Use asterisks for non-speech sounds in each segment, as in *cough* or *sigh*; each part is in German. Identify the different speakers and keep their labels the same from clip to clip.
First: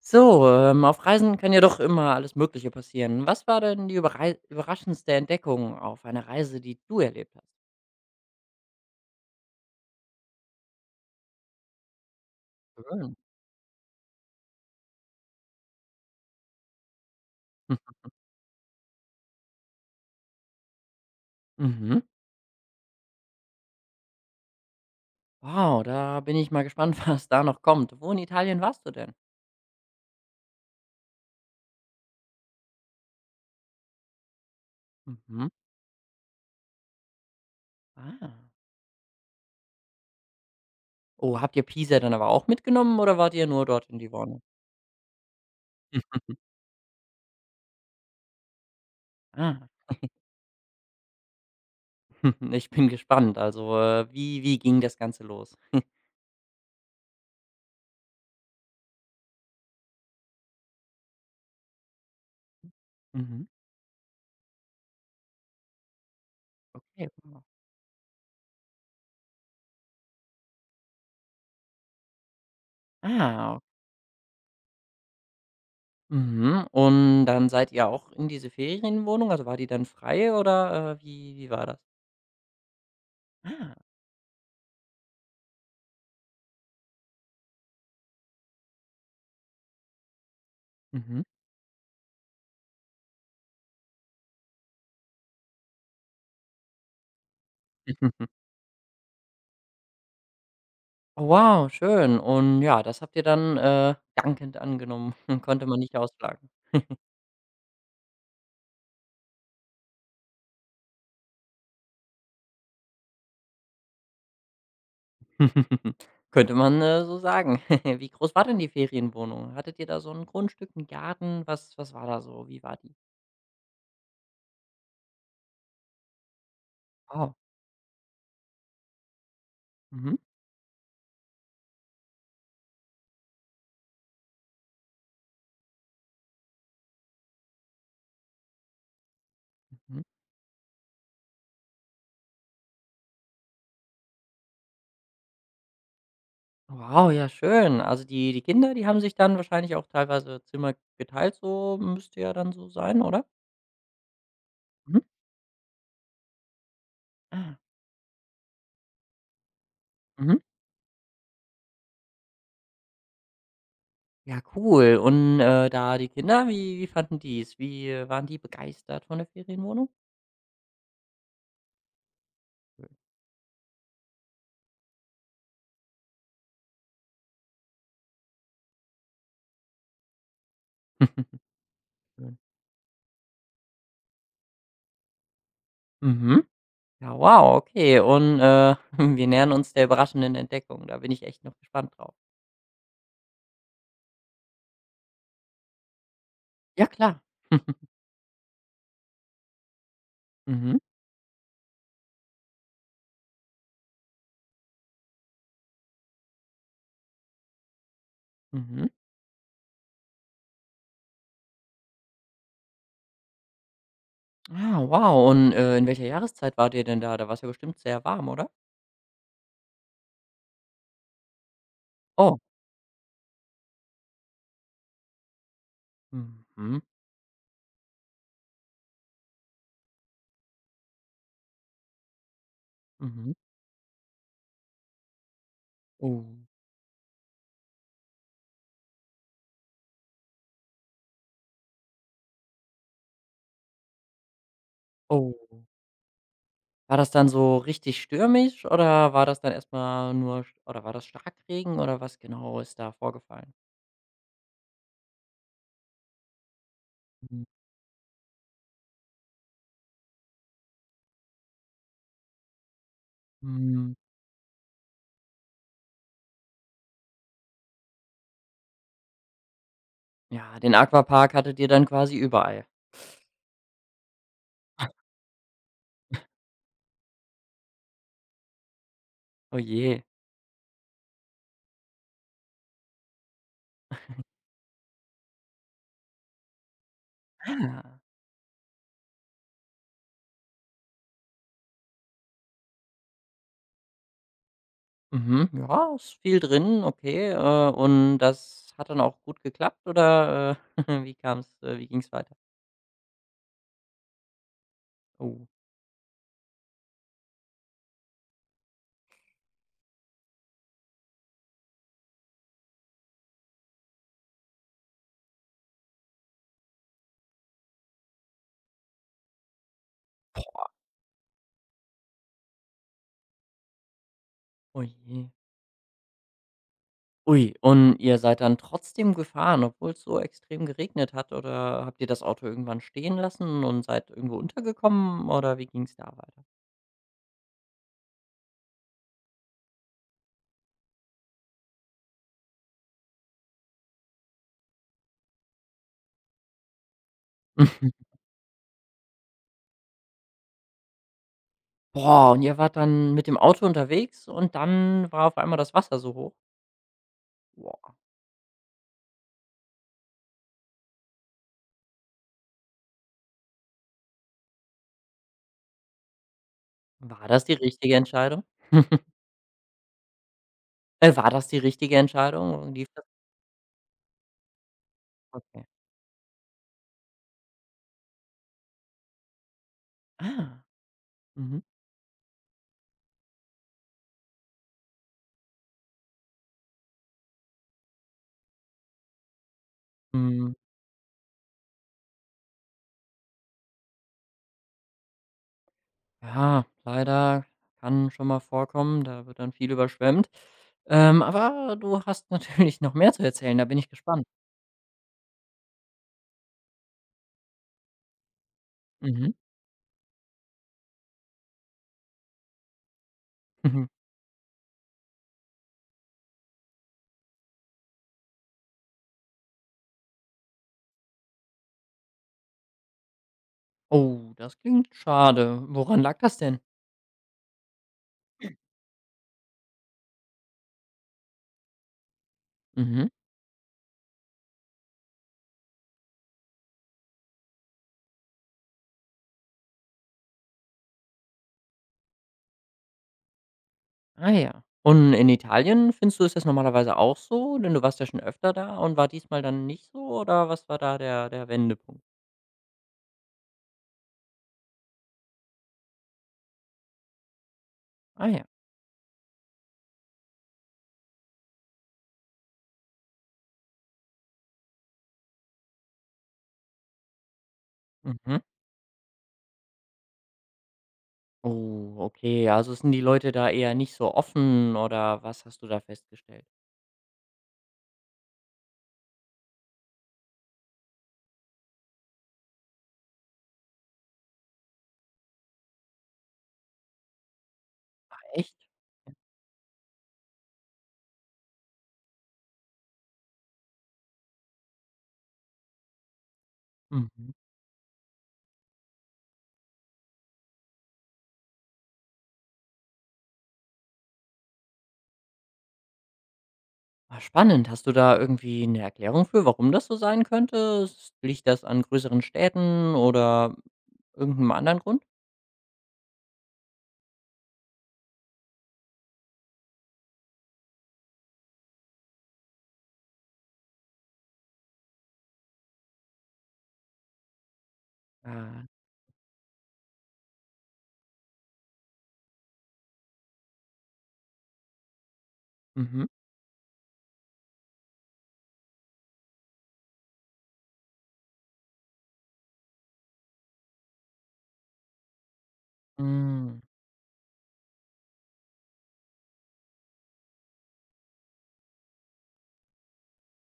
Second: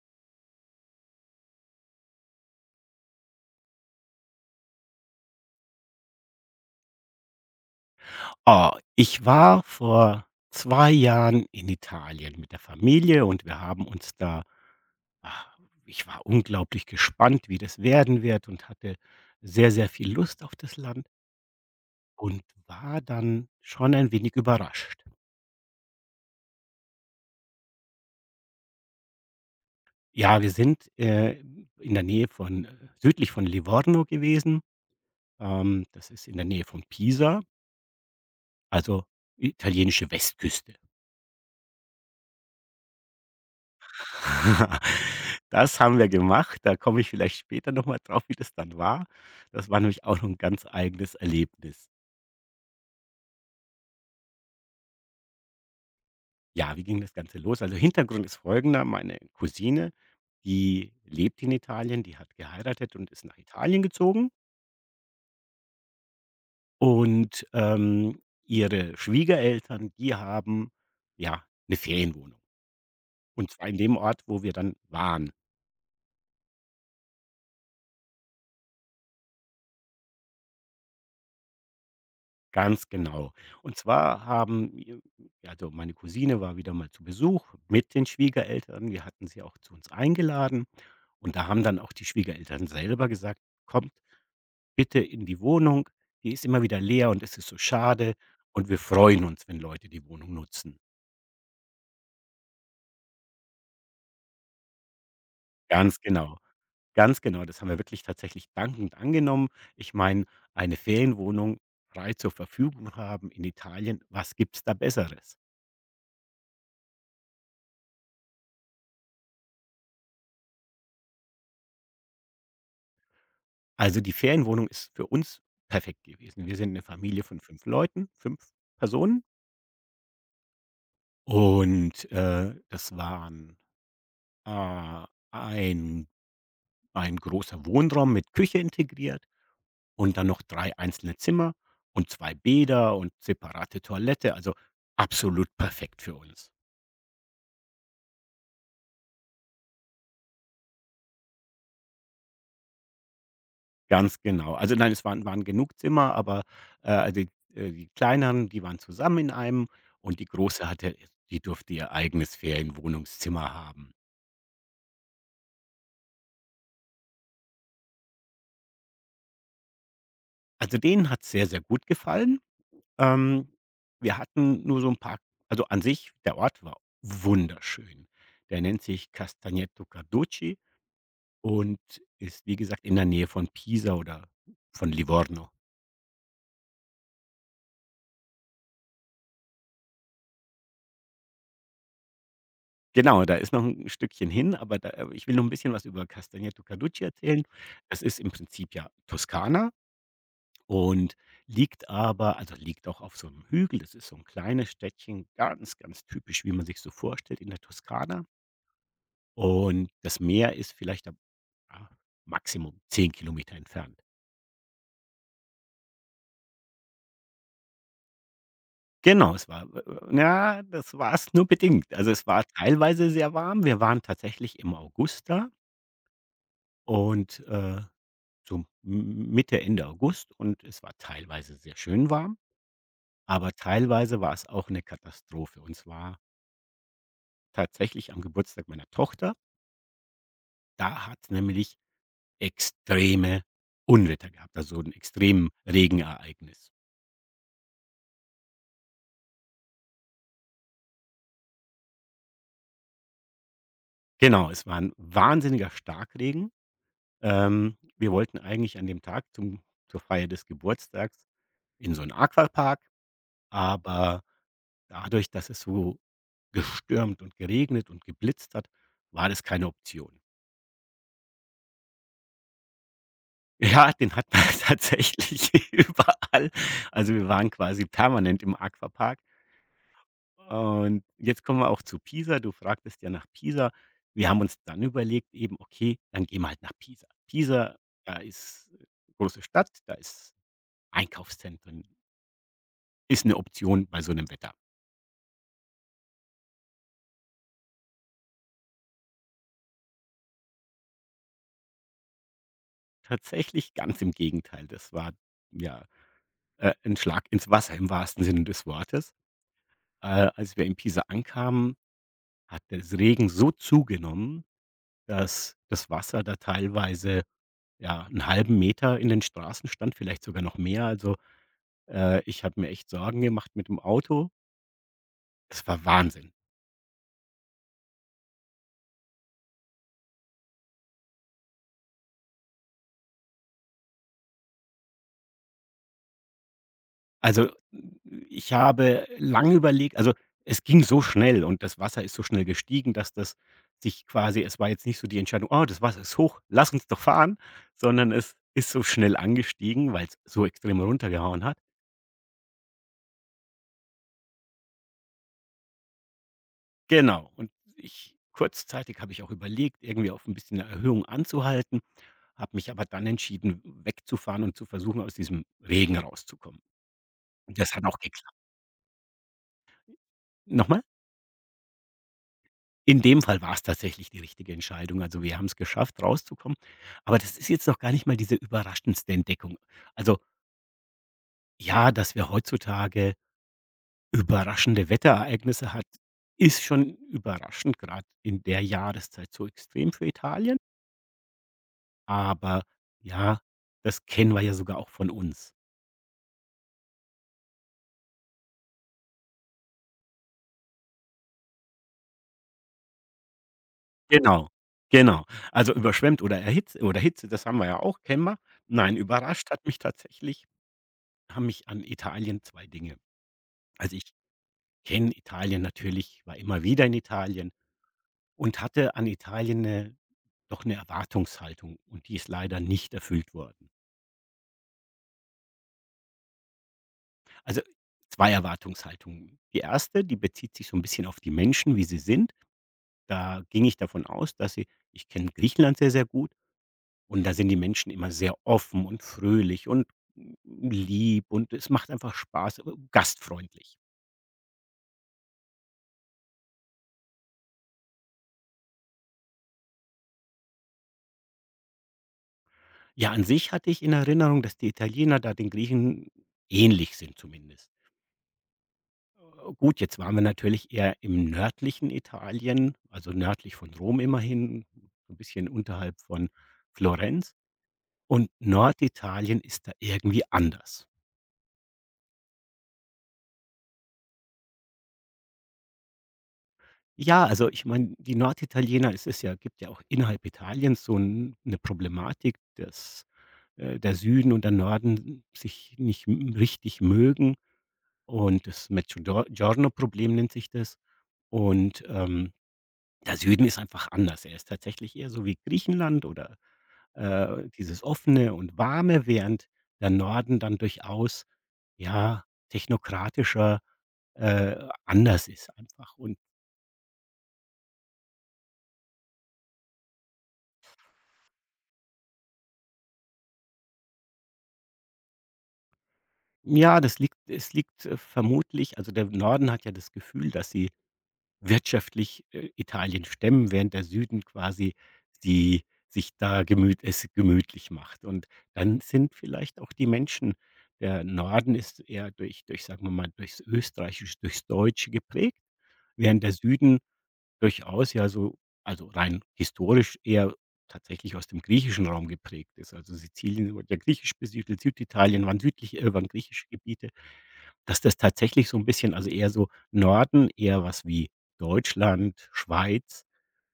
Speaker 1: So, auf Reisen kann ja doch immer alles Mögliche passieren. Was war denn die überrei überraschendste Entdeckung auf einer Reise, die du erlebt hast?
Speaker 2: Oh, ich war vor 2 Jahren in Italien mit der
Speaker 1: Schön.
Speaker 2: Familie und wir haben uns da ah, ich war unglaublich gespannt, wie das
Speaker 1: *laughs*
Speaker 2: werden wird und hatte sehr, sehr viel Lust auf das Land
Speaker 1: Mhm.
Speaker 2: und war dann schon ein wenig überrascht.
Speaker 1: Wow, da bin ich mal gespannt, *laughs* was da noch kommt. Wo in Italien warst du denn?
Speaker 2: Ja, wir sind, in der Nähe von südlich von Livorno gewesen.
Speaker 1: Mhm.
Speaker 2: Das ist in der Nähe von Pisa,
Speaker 1: Ah.
Speaker 2: also italienische Westküste.
Speaker 1: Oh, habt ihr Pisa dann aber auch mitgenommen oder wart ihr nur dort in Livorno?
Speaker 2: *laughs* Das haben wir
Speaker 1: *laughs* Mhm.
Speaker 2: gemacht. Da komme ich vielleicht später noch mal drauf, wie das dann war.
Speaker 1: Ah.
Speaker 2: Das war nämlich auch noch ein ganz eigenes Erlebnis.
Speaker 1: *laughs* Ich bin gespannt. Also, wie ging das Ganze los? *laughs*
Speaker 2: Ja, wie ging das Ganze los? Also, Hintergrund ist folgender: Meine Cousine, die lebt in Italien, die hat geheiratet und ist nach
Speaker 1: Mhm.
Speaker 2: Italien gezogen
Speaker 1: Okay. Wow.
Speaker 2: und, ihre Schwiegereltern, die haben, ja, eine Ferienwohnung und
Speaker 1: Ah.
Speaker 2: zwar in dem Ort, wo wir dann waren.
Speaker 1: Mhm. Und dann seid ihr auch in diese Ferienwohnung? Also, war die dann frei oder, wie war das?
Speaker 2: Ganz genau.
Speaker 1: Ah.
Speaker 2: Und zwar haben i also, meine Cousine war wieder mal zu Besuch mit den Schwiegereltern. Wir hatten sie auch zu uns eingeladen
Speaker 1: Mhm.
Speaker 2: und da haben dann auch die Schwiegereltern selber gesagt: „Kommt bitte in die Wohnung, die ist immer wieder leer und es ist so schade
Speaker 1: *laughs*
Speaker 2: und wir freuen uns, wenn Leute die Wohnung nutzen.“
Speaker 1: Oh wow, schön. Und ja, das habt ihr dann, dankend angenommen. *laughs* Konnte man nicht
Speaker 2: Ganz genau,
Speaker 1: ausschlagen.
Speaker 2: ganz genau. Das haben wir wirklich tatsächlich dankend angenommen. Ich meine, eine Ferienwohnung frei zur Verfügung haben in Italien, was gibt's da Besseres?
Speaker 1: *laughs* Könnte man, so sagen. *laughs* Wie groß war denn die Ferienwohnung? Hattet ihr da so ein Grundstück, einen Garten? Was war da so? Wie war die?
Speaker 2: Also, die Ferienwohnung ist für uns perfekt gewesen. Wir sind eine Familie
Speaker 1: Wow.
Speaker 2: von 5 Leuten, 5 Personen
Speaker 1: Mhm.
Speaker 2: und, das waren, äh, ein ein großer Wohnraum mit Küche integriert
Speaker 1: Mhm.
Speaker 2: und dann noch 3 einzelne Zimmer und 2 Bäder und separate Toilette, also, absolut perfekt für uns.
Speaker 1: Wow, ja schön. Also, die Kinder, die haben sich dann wahrscheinlich auch teilweise Zimmer geteilt, so müsste ja dann so sein, oder?
Speaker 2: Ganz genau. Also, nein,
Speaker 1: Mhm.
Speaker 2: es waren genug Zimmer, aber, äh, die
Speaker 1: Ah,
Speaker 2: die kleineren, die waren zusammen in einem und die
Speaker 1: mhm.
Speaker 2: große hatte die durfte ihr eigenes Ferienwohnungszimmer haben.
Speaker 1: Ja, cool. Und, da die Kinder, wie fanden die es? Wie, waren die begeistert von der Ferienwohnung?
Speaker 2: Also, denen hat's sehr, sehr gut gefallen.
Speaker 1: Schön.
Speaker 2: Ähm, wir hatten nur so ein paar also, an sich, der Ort war wunderschön. Der nennt sich Castagneto Carducci
Speaker 1: *laughs*
Speaker 2: und
Speaker 1: Schön.
Speaker 2: ist, wie gesagt, in der Nähe von Pisa oder von Livorno.
Speaker 1: Mhm. Ja, wow, okay. Und, *laughs* wir nähern uns der überraschenden Entdeckung. Da bin ich echt noch gespannt drauf.
Speaker 2: Genau, da ist noch ein Stückchen hin, aber da ich will noch ein bisschen was über Castagneto
Speaker 1: Ja,
Speaker 2: Carducci
Speaker 1: klar.
Speaker 2: erzählen.
Speaker 1: *laughs*
Speaker 2: Das ist im Prinzip ja Toskana
Speaker 1: Mhm.
Speaker 2: und liegt aber also, liegt auch auf so einem Hügel. Das ist so ein kleines Städtchen, ganz, ganz typisch, wie man sich so vorstellt in der Toskana.
Speaker 1: Mhm.
Speaker 2: Und das Meer ist vielleicht ab ah, Maximum 10 Kilometer entfernt.
Speaker 1: Ah, wow. Und, in welcher Jahreszeit wart ihr denn da? Da war es ja bestimmt sehr warm, oder?
Speaker 2: Genau, es war na, das war es nur bedingt. Also, es
Speaker 1: Oh.
Speaker 2: war teilweise sehr warm. Wir waren tatsächlich im August da
Speaker 1: Mhm.
Speaker 2: und, so M Mitte, Ende August und es war teilweise sehr schön warm,
Speaker 1: Mhm.
Speaker 2: aber teilweise war es auch eine Katastrophe. Und zwar
Speaker 1: Oh.
Speaker 2: tatsächlich am Geburtstag meiner Tochter. Da hat's nämlich extreme Unwetter gehabt, also ein
Speaker 1: Oh.
Speaker 2: extremen Regenereignis.
Speaker 1: War das dann so richtig stürmisch oder war das dann erstmal nur st oder war das Starkregen oder was genau ist da vorgefallen?
Speaker 2: Genau, es war ein wahnsinniger Starkregen.
Speaker 1: Mhm.
Speaker 2: Wir wollten eigentlich an dem Tag zum zur Feier des Geburtstags in so einen Aquapark,
Speaker 1: Hm,
Speaker 2: aber dadurch, dass es so gestürmt und geregnet und geblitzt hat, war das keine Option.
Speaker 1: ja, den Aquapark hattet ihr dann quasi überall.
Speaker 2: *laughs* Ja, den hat man *laughs* tatsächlich *laughs* überall. Also, wir waren quasi permanent im Aquapark.
Speaker 1: Oh je.
Speaker 2: Und jetzt kommen wir auch zu Pisa. Du fragtest ja nach Pisa. Wir haben uns dann überlegt eben, okay, dann gehen wir halt nach Pisa.
Speaker 1: Ah.
Speaker 2: Pisa,
Speaker 1: Ja.
Speaker 2: da ist große Stadt, da ist Einkaufszentren, ist eine Option bei so einem Wetter.
Speaker 1: Mhm. Ja, ist viel drin, okay. Und das hat dann auch gut geklappt oder, *laughs* wie ging's weiter?
Speaker 2: Tatsächlich ganz im Gegenteil. Das war,
Speaker 1: Oh,
Speaker 2: ja, 'n Schlag ins Wasser im wahrsten Sinne des Wortes. Als wir in Pisa ankamen, hat der Regen so zugenommen, dass das Wasser da teilweise, ja, einen halben Meter in den Straßen stand, vielleicht sogar noch mehr. Also ich habe mir echt Sorgen gemacht mit dem Auto.
Speaker 1: oh je.
Speaker 2: Es war Wahnsinn.
Speaker 1: Ui, und ihr seid dann trotzdem gefahren, obwohl es so extrem geregnet hat, oder habt ihr das Auto irgendwann stehen lassen und seid irgendwo untergekommen oder wie ging's da weiter?
Speaker 2: Also, ich habe lange überlegt also, es ging so schnell und das Wasser ist so schnell gestiegen, dass das sich quasi es war jetzt nicht so die Entscheidung: „Oh, das Wasser ist hoch, lass uns doch fahren“,
Speaker 1: *laughs*
Speaker 2: sondern es ist so schnell angestiegen, weil es so extrem runtergehauen hat.
Speaker 1: Boah, und ihr wart dann mit dem Auto unterwegs und dann war auf einmal das Wasser so hoch?
Speaker 2: Genau. Und
Speaker 1: Boah,
Speaker 2: ich kurzzeitig habe ich auch überlegt, irgendwie auf ein bisschen 'ne Erhöhung anzuhalten, habe mich aber dann entschieden, wegzufahren und zu versuchen, aus diesem Regen rauszukommen.
Speaker 1: war das die
Speaker 2: Und das hat
Speaker 1: richtige
Speaker 2: auch geklappt.
Speaker 1: Entscheidung? *laughs*
Speaker 2: Nochmal.
Speaker 1: War das die richtige Entscheidung? Lief
Speaker 2: In
Speaker 1: das?
Speaker 2: dem Fall war es tatsächlich die richtige Entscheidung. Also, wir haben es
Speaker 1: Okay.
Speaker 2: geschafft, rauszukommen. Aber das ist jetzt noch gar nicht mal diese überraschendste Entdeckung. Also,
Speaker 1: Ah, mhm.
Speaker 2: ja, dass wir heutzutage überraschende Wetterereignisse hat, ist schon überraschend, gerade in der Jahreszeit so extrem für
Speaker 1: Mhm.
Speaker 2: Italien. Aber ja, das kennen wir ja sogar auch von uns.
Speaker 1: Ja, leider kann schon mal vorkommen, da wird dann viel überschwemmt. Aber du hast *laughs* natürlich noch mehr zu erzählen, da bin ich gespannt.
Speaker 2: Genau, genau. Also, überschwemmt oder erhitzt oder Hitze, das haben wir ja auch, kennen wir. Nein,
Speaker 1: Mhm.
Speaker 2: überrascht hat mich tatsächlich haben mich an Italien 2 Dinge.
Speaker 1: Mhm.
Speaker 2: Also, ich kenne Italien natürlich, war immer wieder in Italien und hatte an Italien 'ne doch 'ne Erwartungshaltung und die ist leider nicht erfüllt worden.
Speaker 1: Oh, das klingt schade. Woran lag das denn?
Speaker 2: Also, 2 Erwartungshaltungen. Die erste die bezieht sich so 'n bisschen auf die Menschen, wie sie sind.
Speaker 1: Mhm.
Speaker 2: Da ging ich davon aus, dass sie ich kenne Griechenland sehr, sehr gut und da sind die Menschen immer sehr offen und fröhlich und lieb und es macht einfach Spaß, gastfreundlich.
Speaker 1: Ah ja. Und in Italien findest du, ist das normalerweise auch so? Denn du warst ja schon öfter da und war diesmal dann nicht so oder was war da der Wendepunkt?
Speaker 2: Ja, an sich hatte ich in Erinnerung, dass die Italiener da den Griechen ähnlich sind zumindest.
Speaker 1: Ah ja.
Speaker 2: Gut, jetzt waren wir natürlich eher im nördlichen Italien, also nördlich von Rom immerhin, so ein bisschen unterhalb von Florenz. Und
Speaker 1: Mhm.
Speaker 2: Norditalien ist da irgendwie anders.
Speaker 1: Oh, okay. Also sind die Leute da eher nicht so offen oder was hast du da festgestellt?
Speaker 2: Ja, also ich meine, die Norditaliener es ist ja gibt ja auch innerhalb Italiens so 'n 'ne Problematik, dass, der Süden und der Norden sich nicht m richtig mögen und
Speaker 1: Echt?
Speaker 2: das Mezzogior problem nennt sich das. Und, der Süden ist einfach anders. Er ist tatsächlich eher so wie Griechenland oder
Speaker 1: Mhm.
Speaker 2: dieses Offene und Warme, während der Norden dann durchaus, ja, technokratischer, äh, anders ist einfach. Und
Speaker 1: Ah, spannend. Hast du da irgendwie eine Erklärung für, warum das so sein könnte? S Liegt das an größeren Städten oder irgendeinem anderen Grund?
Speaker 2: ja, das liegt es liegt, vermutlich also, der Norden hat ja das Gefühl, dass sie wirtschaftlich, Italien stemmen, während der Süden quasi die sich da gemüt es gemütlich macht. Und
Speaker 1: Ah,
Speaker 2: dann sind vielleicht auch die Menschen der Norden ist eher durch, sagen wir mal, durchs Österreichische, durchs Deutsche geprägt,
Speaker 1: mhm.
Speaker 2: während der Süden durchaus, ja, so also rein historisch eher tatsächlich aus dem griechischen Raum geprägt ist. Also Sizilien wurde ja griechisch besiedelt, Süditalien waren südlich waren griechische
Speaker 1: Hm.
Speaker 2: Gebiete, dass das tatsächlich so ein bisschen also eher so Norden eher was wie Deutschland, Schweiz,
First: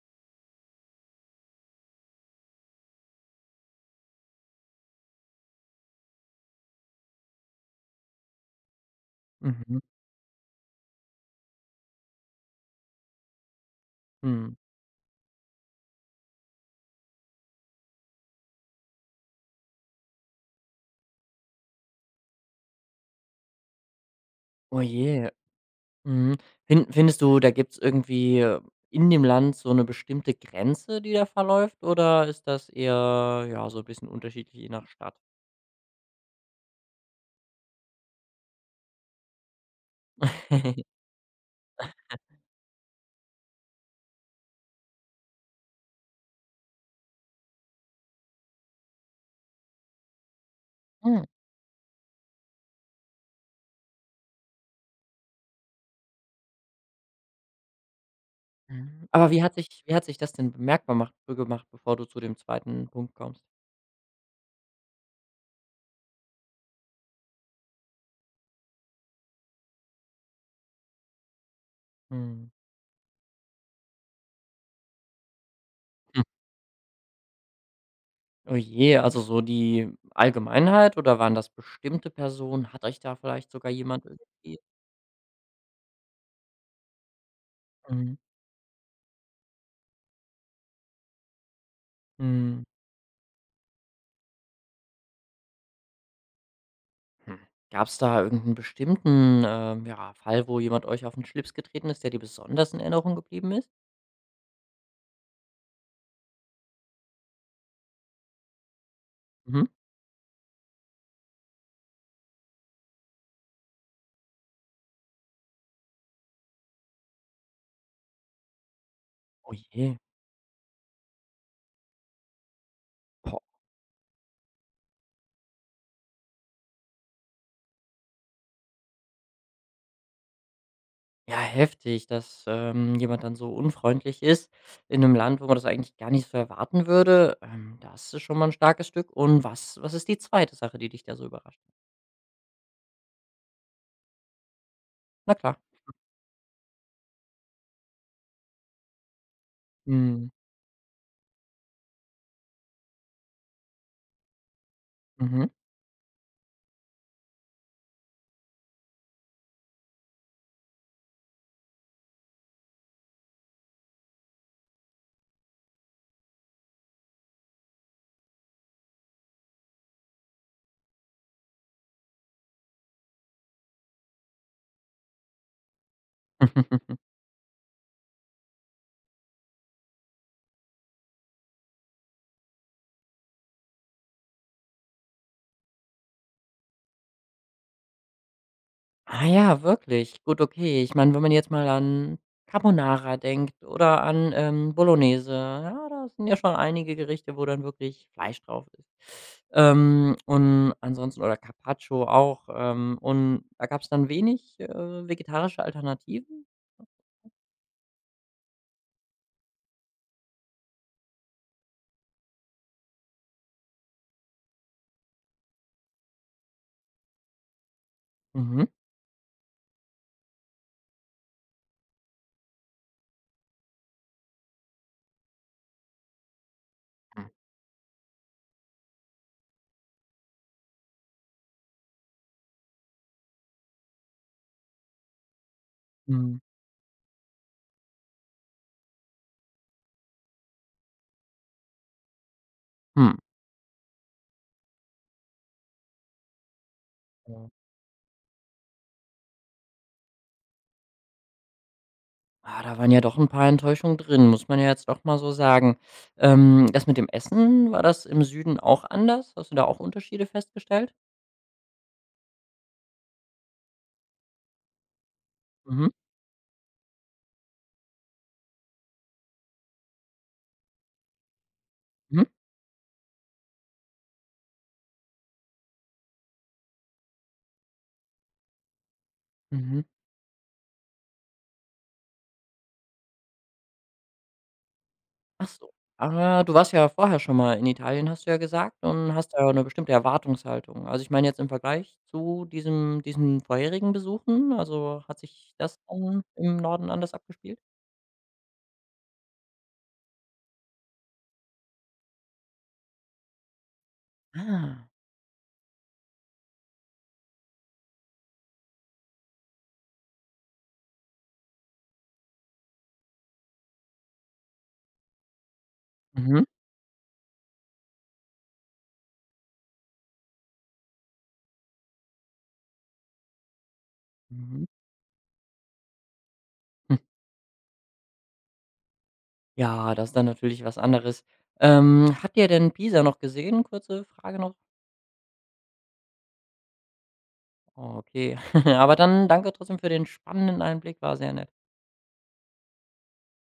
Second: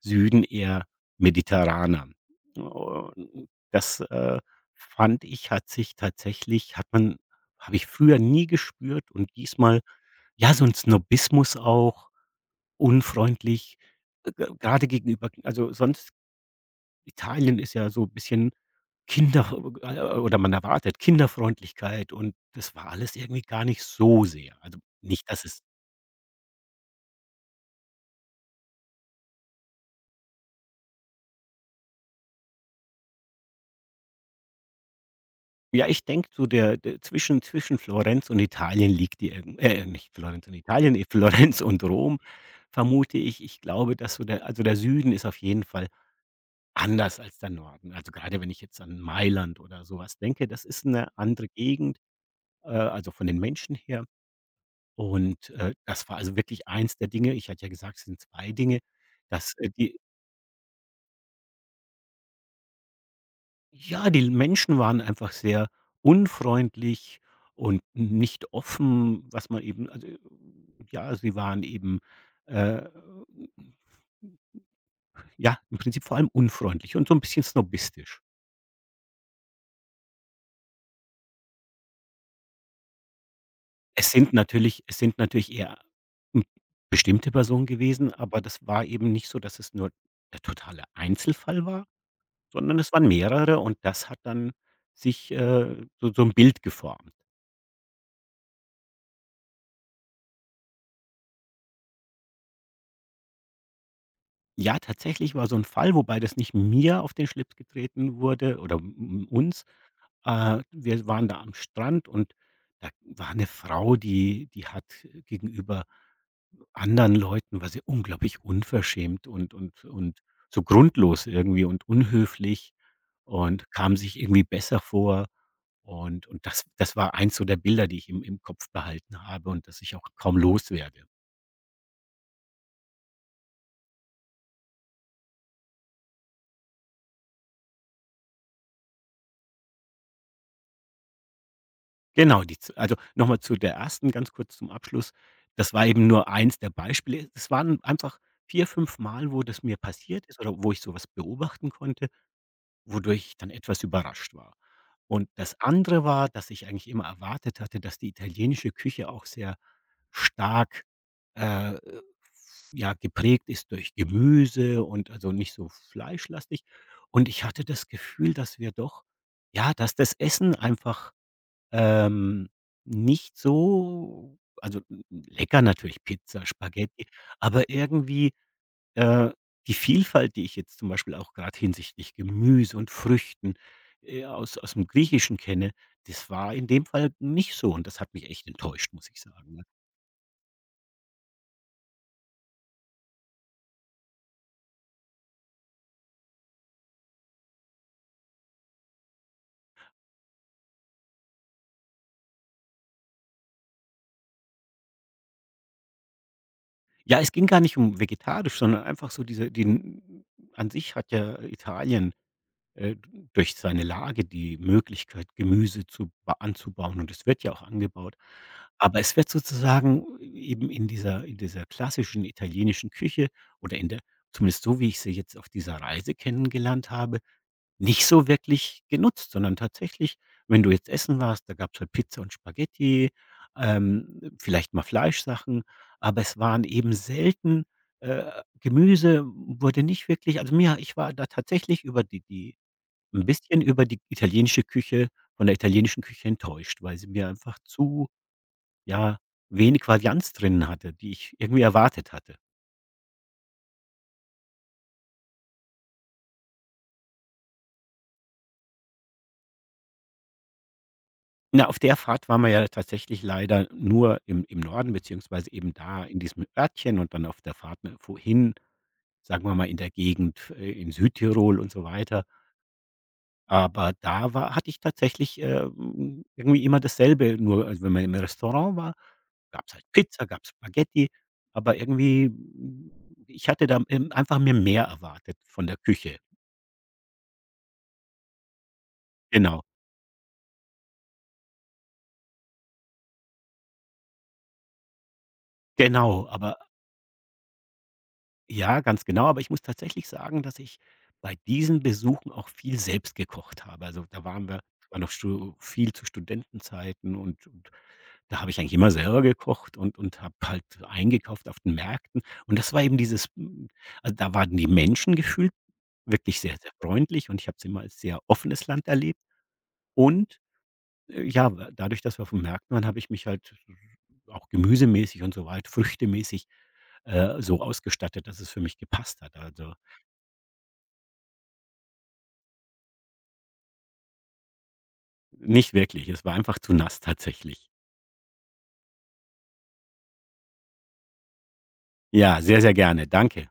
Speaker 2: Süden eher mediterraner. Und das, fand ich, hat sich tatsächlich hat man habe ich früher nie gespürt und
Speaker 1: Mhm.
Speaker 2: diesmal ja, so ein Snobismus auch unfreundlich, g
Speaker 1: Mhm.
Speaker 2: grade gegenüber also, sonst Italien ist ja so ein bisschen Kinder oder man erwartet Kinderfreundlichkeit und das war alles irgendwie gar nicht so sehr. Also,
Speaker 1: Oh je.
Speaker 2: nicht, dass es
Speaker 1: Mhm. Findest du, da gibt's irgendwie, in dem Land so eine bestimmte Grenze, die da verläuft, oder ist das eher, ja, so ein bisschen unterschiedlich je nach Stadt?
Speaker 2: ja, ich denke so der zwischen Florenz und Italien liegt die irgend nicht Florenz und Italien, *laughs*
Speaker 1: *laughs*
Speaker 2: Florenz und Rom vermute ich. Ich glaube, dass so der also, der Süden ist auf jeden Fall anders als der Norden. Also, gerade wenn ich jetzt an Mailand oder sowas denke, das ist eine
Speaker 1: Hm.
Speaker 2: andere Gegend, also, von den Menschen her. Und, das war also wirklich eins der Dinge ich hatte ja gesagt, es sind zwei Dinge,
Speaker 1: Mhm. Aber
Speaker 2: dass,
Speaker 1: wie
Speaker 2: die
Speaker 1: hat sich das denn bemerkbar macht gemacht, bevor du zu dem zweiten Punkt kommst?
Speaker 2: ja, die Menschen waren einfach sehr unfreundlich und nicht offen, was man eben also, ja, sie waren eben,
Speaker 1: Mhm.
Speaker 2: äh, ja, im Prinzip vor allem unfreundlich und so ein bisschen snobistisch.
Speaker 1: Oh je, also so die Allgemeinheit oder waren das bestimmte Personen? Hat euch da vielleicht sogar jemand irgendwie
Speaker 2: Es sind natürlich eher, hm, bestimmte Personen gewesen,
Speaker 1: mhm,
Speaker 2: aber das war eben nicht so, dass es nur der totale Einzelfall war,
Speaker 1: mhm,
Speaker 2: sondern es waren mehrere und das hat dann sich, so so ein Bild geformt.
Speaker 1: hm. Gab's da irgendeinen bestimmten, ja, Fall, wo jemand euch auf den Schlips getreten ist, der dir besonders in Erinnerung geblieben ist?
Speaker 2: Ja, tatsächlich war so ein Fall, wobei das nicht mir auf den Schlips getreten wurde oder m uns.
Speaker 1: Mhm.
Speaker 2: Wir waren da am Strand und da war eine Frau, die hat gegenüber anderen Leuten war sie unglaublich unverschämt
Speaker 1: Oh
Speaker 2: und und
Speaker 1: je.
Speaker 2: und so grundlos irgendwie und unhöflich
Speaker 1: Boah.
Speaker 2: und kam sich irgendwie besser vor. Und das war eins so der Bilder, die ich im Kopf behalten habe und das ich auch kaum loswerde.
Speaker 1: Ja, heftig, dass, jemand dann so unfreundlich ist in einem Land, wo man das eigentlich gar nicht so erwarten würde. Das ist schon mal ein starkes Stück. Und was ist die zweite Sache, die dich da so überrascht hat?
Speaker 2: Genau, die z also, nochmal zu der ersten, ganz kurz zum Abschluss.
Speaker 1: Na klar.
Speaker 2: Das war eben nur eins der Beispiele. Es waren einfach 4, 5 Mal, wo das mir passiert
Speaker 1: Mhm.
Speaker 2: ist oder wo ich sowas beobachten konnte. Wodurch ich dann etwas überrascht war. Und
Speaker 1: Mhm.
Speaker 2: das andere war, dass ich eigentlich immer erwartet hatte, dass die italienische Küche auch sehr stark, äh, ja, geprägt ist durch Gemüse und also nicht so fleischlastig. Und ich hatte das Gefühl, dass wir doch ja, dass das Essen einfach, ähm, nicht so also, lecker natürlich, Pizza, Spaghetti,
Speaker 1: *laughs*
Speaker 2: aber irgendwie äh, die Vielfalt, die ich jetzt zum Beispiel auch gerade hinsichtlich Gemüse und Früchten, aus dem Griechischen kenne, das war in dem Fall nicht so und das hat mich echt enttäuscht, muss ich
Speaker 1: Ah
Speaker 2: sagen,
Speaker 1: ja,
Speaker 2: ne?
Speaker 1: wirklich. Gut, okay. Ich meine, wenn man jetzt mal an Carbonara denkt oder an, Bolognese, ja, da sind ja schon einige Gerichte, wo dann wirklich Fleisch drauf ist. Und ansonsten oder Carpaccio auch, und da gab es dann wenig, vegetarische Alternativen?
Speaker 2: Ja, es ging gar nicht um vegetarisch, sondern einfach so diese den an sich hat ja Italien äh, durch seine Lage die Möglichkeit, Gemüse zu ba anzubauen und es wird ja auch angebaut.
Speaker 1: Mhm.
Speaker 2: Aber es wird sozusagen eben in dieser klassischen italienischen Küche oder in der zumindest so, wie ich sie jetzt auf dieser Reise kennengelernt habe,
Speaker 1: Hm.
Speaker 2: nicht so wirklich genutzt, sondern tatsächlich, wenn du jetzt essen warst, da gab es halt Pizza und Spaghetti, vielleicht mal Fleischsachen, aber
Speaker 1: Mhm.
Speaker 2: es waren eben selten äh, Gemüse wurde nicht wirklich also mir ich war da tatsächlich über die
Speaker 1: Hm.
Speaker 2: ein bisschen über die italienische Küche von der italienischen Küche enttäuscht, weil sie mir
Speaker 1: Ja.
Speaker 2: einfach zu, ja, wenig Varianz drin hatte, die ich irgendwie erwartet hatte.
Speaker 1: Ah, da waren ja doch ein paar Enttäuschungen drin, muss man ja jetzt doch mal so sagen. Das mit dem Essen, war das im Süden auch anders? Hast du da auch Unterschiede festgestellt?
Speaker 2: Na, auf der Fahrt waren wir ja tatsächlich leider nur im Norden beziehungsweise eben
Speaker 1: Mhm.
Speaker 2: da in diesem Örtchen und dann auf der Fahrt, ne, wohin, sagen wir mal, in der Gegend, in Südtirol und so
Speaker 1: Mhm.
Speaker 2: weiter. Aber da war hatte ich tatsächlich, irgendwie immer dasselbe, nur also wenn man im Restaurant war, gab's
Speaker 1: Mhm.
Speaker 2: halt Pizza, gab's Spaghetti, aber irgendwie, ich hatte da, einfach mir mehr erwartet
Speaker 1: Ach
Speaker 2: von
Speaker 1: so.
Speaker 2: der Küche.
Speaker 1: Aber du warst ja vorher schon mal in Italien, hast du ja gesagt, und hast da
Speaker 2: Genau,
Speaker 1: eine bestimmte Erwartungshaltung. Also, ich meine jetzt im Vergleich zu diesem diesen vorherigen Besuchen, also, hat sich das dann
Speaker 2: genau,
Speaker 1: im
Speaker 2: aber
Speaker 1: Norden anders abgespielt?
Speaker 2: ja, ganz genau, aber ich muss tatsächlich sagen, dass ich bei diesen Besuchen auch viel selbst gekocht habe. Also, da waren wir
Speaker 1: Ah.
Speaker 2: war noch stu viel zu Studentenzeiten und da habe ich eigentlich immer selber gekocht und habe halt eingekauft auf den Märkten. Und das war eben dieses also, da waren die Menschen gefühlt wirklich
Speaker 1: Mhm.
Speaker 2: sehr, sehr freundlich und ich habe es immer als sehr offenes Land erlebt. Und, ja, w dadurch, dass wir auf den Märkten waren, habe ich mich halt auch
Speaker 1: Mhm.
Speaker 2: gemüsemäßig und so weit früchtemäßig,
Speaker 1: Hm.
Speaker 2: so ausgestattet, dass es für mich gepasst hat. Also,
Speaker 1: Ja, das ist dann natürlich was anderes. Habt ihr denn Pisa noch gesehen? Kurze Frage noch.
Speaker 2: nicht wirklich, es war einfach zu nass tatsächlich.
Speaker 1: Oh, okay. *laughs* Aber dann danke trotzdem für den spannenden Einblick, war sehr nett.
Speaker 2: Ja, sehr, sehr gerne. Danke.